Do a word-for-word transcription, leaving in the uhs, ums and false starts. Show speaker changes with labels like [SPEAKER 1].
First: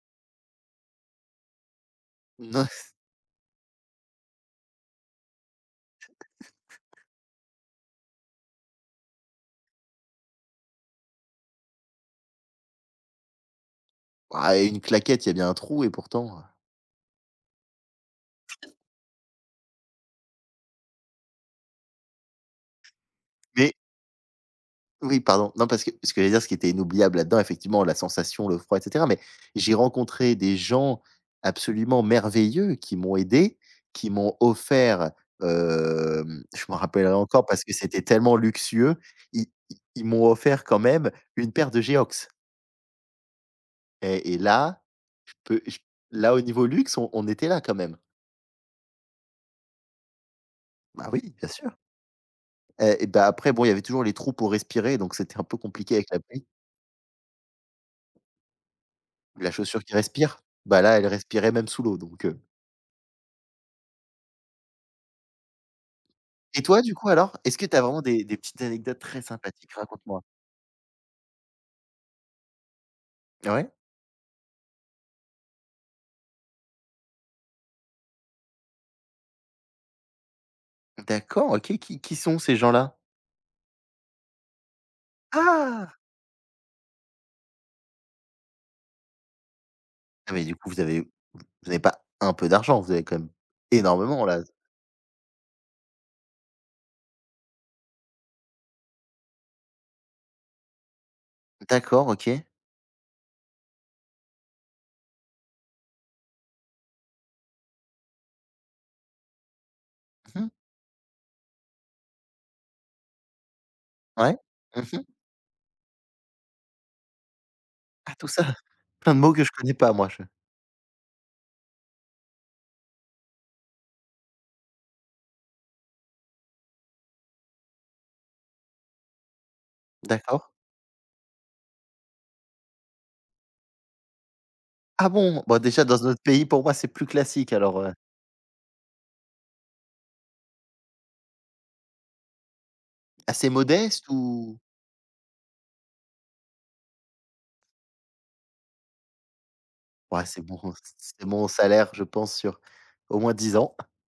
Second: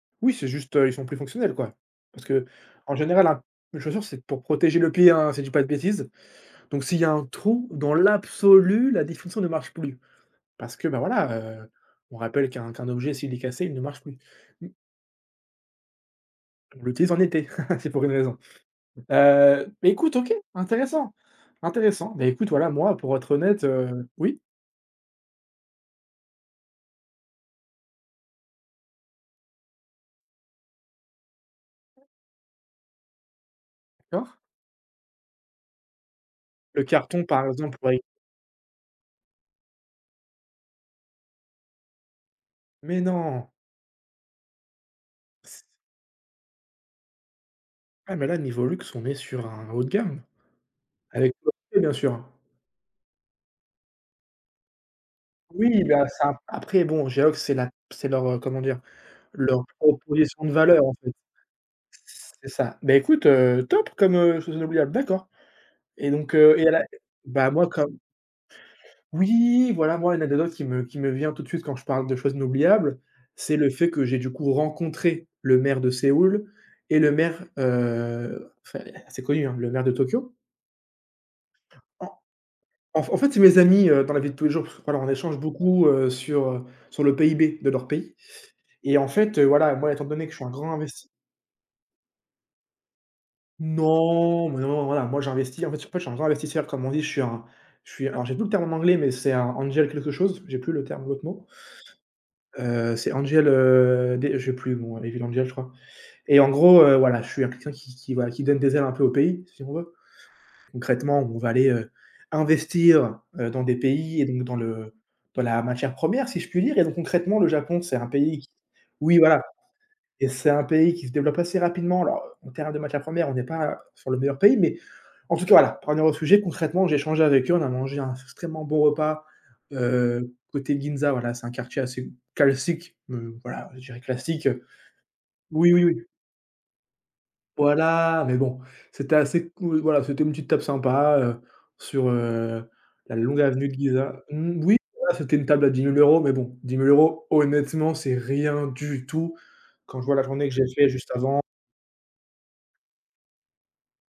[SPEAKER 1] Oui, c'est juste, heu, ils sont plus fonctionnels, quoi, parce
[SPEAKER 2] Non, c
[SPEAKER 1] qu'en général, ap une chaussure, c'est pour protéger le pied, hein. Si je dis pas de bêtises, donc s'il y a un trou, dans l'absolu, la définition ne marche plus, parce que, bah, voilà, heu, on rappelle qu'un qu'un objet, s'il est cassé, il ne marche plus.
[SPEAKER 2] Woah,
[SPEAKER 1] M
[SPEAKER 2] une claquette, il y a bien un trou, et pourtant, heu
[SPEAKER 1] On l'utilise en été, c'est pour une raison, heu, et écoute, OK, intéressant, intéressant mais écoute, voilà, moi, pour être honnête,
[SPEAKER 2] Mais
[SPEAKER 1] heu, oui?
[SPEAKER 2] Oui, pardon. Non, parce que ce que j'allais dire, ce qui était inoubliable là-dedans, effectivement, la sensation, le froid, et cetera, mais j'ai rencontré des gens absolument merveilleux qui m'ont aidé, qui
[SPEAKER 1] D'accord.
[SPEAKER 2] m'ont offert, hem, je m'en
[SPEAKER 1] Le
[SPEAKER 2] rappellerais
[SPEAKER 1] carton, par
[SPEAKER 2] encore, parce que
[SPEAKER 1] exemple? Ouais.
[SPEAKER 2] c'était tellement luxueux. I i ils m'ont offert, quand même, une paire de Geox
[SPEAKER 1] Mais non!
[SPEAKER 2] et et là, je peux, j là, au niveau luxe, on on était là, quand même!
[SPEAKER 1] Ah mais là, niveau luxe, on est sur un haut de gamme
[SPEAKER 2] Bah, oui,
[SPEAKER 1] avec
[SPEAKER 2] bien
[SPEAKER 1] [unintelligible]
[SPEAKER 2] sûr
[SPEAKER 1] bien sûr, hein.
[SPEAKER 2] et bah, après, bon, il y avait toujours les trous pour respirer, donc c'était un peu
[SPEAKER 1] Oui,
[SPEAKER 2] compliqué
[SPEAKER 1] bah,
[SPEAKER 2] avec la
[SPEAKER 1] ça!
[SPEAKER 2] pluie.
[SPEAKER 1] Après, bon, Geox, c'est la p c'est leur, heu, comment dire,
[SPEAKER 2] La
[SPEAKER 1] leur
[SPEAKER 2] chaussure qui respire,
[SPEAKER 1] proposition de
[SPEAKER 2] bah,
[SPEAKER 1] valeur, en
[SPEAKER 2] là, elle
[SPEAKER 1] fait.
[SPEAKER 2] respirait même sous l'eau, donc heu
[SPEAKER 1] C'est ça, ben, écoute, heu, top comme, heu, chose inoubliable. D'accord et donc heu,
[SPEAKER 2] Et
[SPEAKER 1] et à
[SPEAKER 2] toi,
[SPEAKER 1] là,
[SPEAKER 2] du coup, alors,
[SPEAKER 1] ben,
[SPEAKER 2] est ce que
[SPEAKER 1] moi,
[SPEAKER 2] tu as
[SPEAKER 1] comme
[SPEAKER 2] vraiment des des petites anecdotes très sympathiques?
[SPEAKER 1] Oui, voilà, moi, une
[SPEAKER 2] Raconte-moi.
[SPEAKER 1] anecdote qui me qui me vient tout de suite, quand je parle de choses inoubliables,
[SPEAKER 2] Ah
[SPEAKER 1] c'est le
[SPEAKER 2] ouais?
[SPEAKER 1] fait que j'ai, du coup, rencontré le maire de Séoul, et le maire, heu, enfin, c c'est connu, hein, le maire de Tokyo.
[SPEAKER 2] D'accord, OK, qui
[SPEAKER 1] En
[SPEAKER 2] qui sont ces gens-là?
[SPEAKER 1] en f en fait, c'est mes amis, heu, dans la vie de tous les jours parce que, voilà, on échange beaucoup,
[SPEAKER 2] Ah!
[SPEAKER 1] heu, sur, heu, sur le PIB de leur pays et en fait, heu, voilà, moi, étant donné que
[SPEAKER 2] Ah,
[SPEAKER 1] je
[SPEAKER 2] mais
[SPEAKER 1] suis un
[SPEAKER 2] du coup,
[SPEAKER 1] grand
[SPEAKER 2] vous avez
[SPEAKER 1] invest
[SPEAKER 2] v vous avez pas un peu d'argent, vous avez quand même énormément, là,
[SPEAKER 1] Non,
[SPEAKER 2] z
[SPEAKER 1] mais non, voilà, moi, j'investis, en fait,, [unintelligible] je suis un grand investisseur, comme on dit. Je suis un je suis alors, j'ai plus le terme en anglais, mais c'est un angel quelque chose, j'ai plus le terme de l'autre mot
[SPEAKER 2] D'accord, OK.
[SPEAKER 1] heu, c'est angel, heu, dé je sais plus, bon, devil angel, je crois et en gros, heu, voilà, je suis un quelqu'un qui qui qui voilà, qui donne des ailes un peu au pays, si on veut.
[SPEAKER 2] Mmh mh.
[SPEAKER 1] Concrètement, on va aller, heu, investir, heu, dans des pays et
[SPEAKER 2] Ouais.
[SPEAKER 1] donc dans
[SPEAKER 2] Mmh
[SPEAKER 1] le
[SPEAKER 2] mh.
[SPEAKER 1] dans la matière première si je puis dire et donc concrètement le Japon c'est un
[SPEAKER 2] Ah! Tout
[SPEAKER 1] pays
[SPEAKER 2] ça?
[SPEAKER 1] qui
[SPEAKER 2] Plein
[SPEAKER 1] oui,
[SPEAKER 2] de mots
[SPEAKER 1] voilà
[SPEAKER 2] que je ne connais pas, moi, je
[SPEAKER 1] et c'est un pays qui se développe assez rapidement, alors en termes de matières premières, on n'est pas sur le meilleur pays, mais en tout cas, voilà, pour en revenir au sujet, concrètement, j'ai échangé avec eux, on a mangé un s extrêmement bon repas, heu,
[SPEAKER 2] D'accord.
[SPEAKER 1] côté Ginza, voilà, c'est un quartier assez calssique, heu, voilà, je dirais classique, heu,
[SPEAKER 2] Ah bon! Bah,
[SPEAKER 1] oui,
[SPEAKER 2] déjà,
[SPEAKER 1] oui,
[SPEAKER 2] dans
[SPEAKER 1] oui.
[SPEAKER 2] un autre pays, pour moi, c'est plus classique, alors, heu
[SPEAKER 1] Voilà, mais bon, c'était assez cool, voilà. C'était une petite table sympa, heu, sur, heu, la longue
[SPEAKER 2] Assez
[SPEAKER 1] avenue de
[SPEAKER 2] modeste
[SPEAKER 1] Ginza.
[SPEAKER 2] ou?
[SPEAKER 1] Mmh, oui, voilà, c'était une table à dix mille euros, mais bon dix mille euros, honnêtement, c'est rien du tout quand je vois la
[SPEAKER 2] Ouais, c'est
[SPEAKER 1] journée que
[SPEAKER 2] bon,
[SPEAKER 1] j'ai fait
[SPEAKER 2] c
[SPEAKER 1] juste
[SPEAKER 2] c'est
[SPEAKER 1] avant.
[SPEAKER 2] mon salaire, je pense, sur au moins dix ans!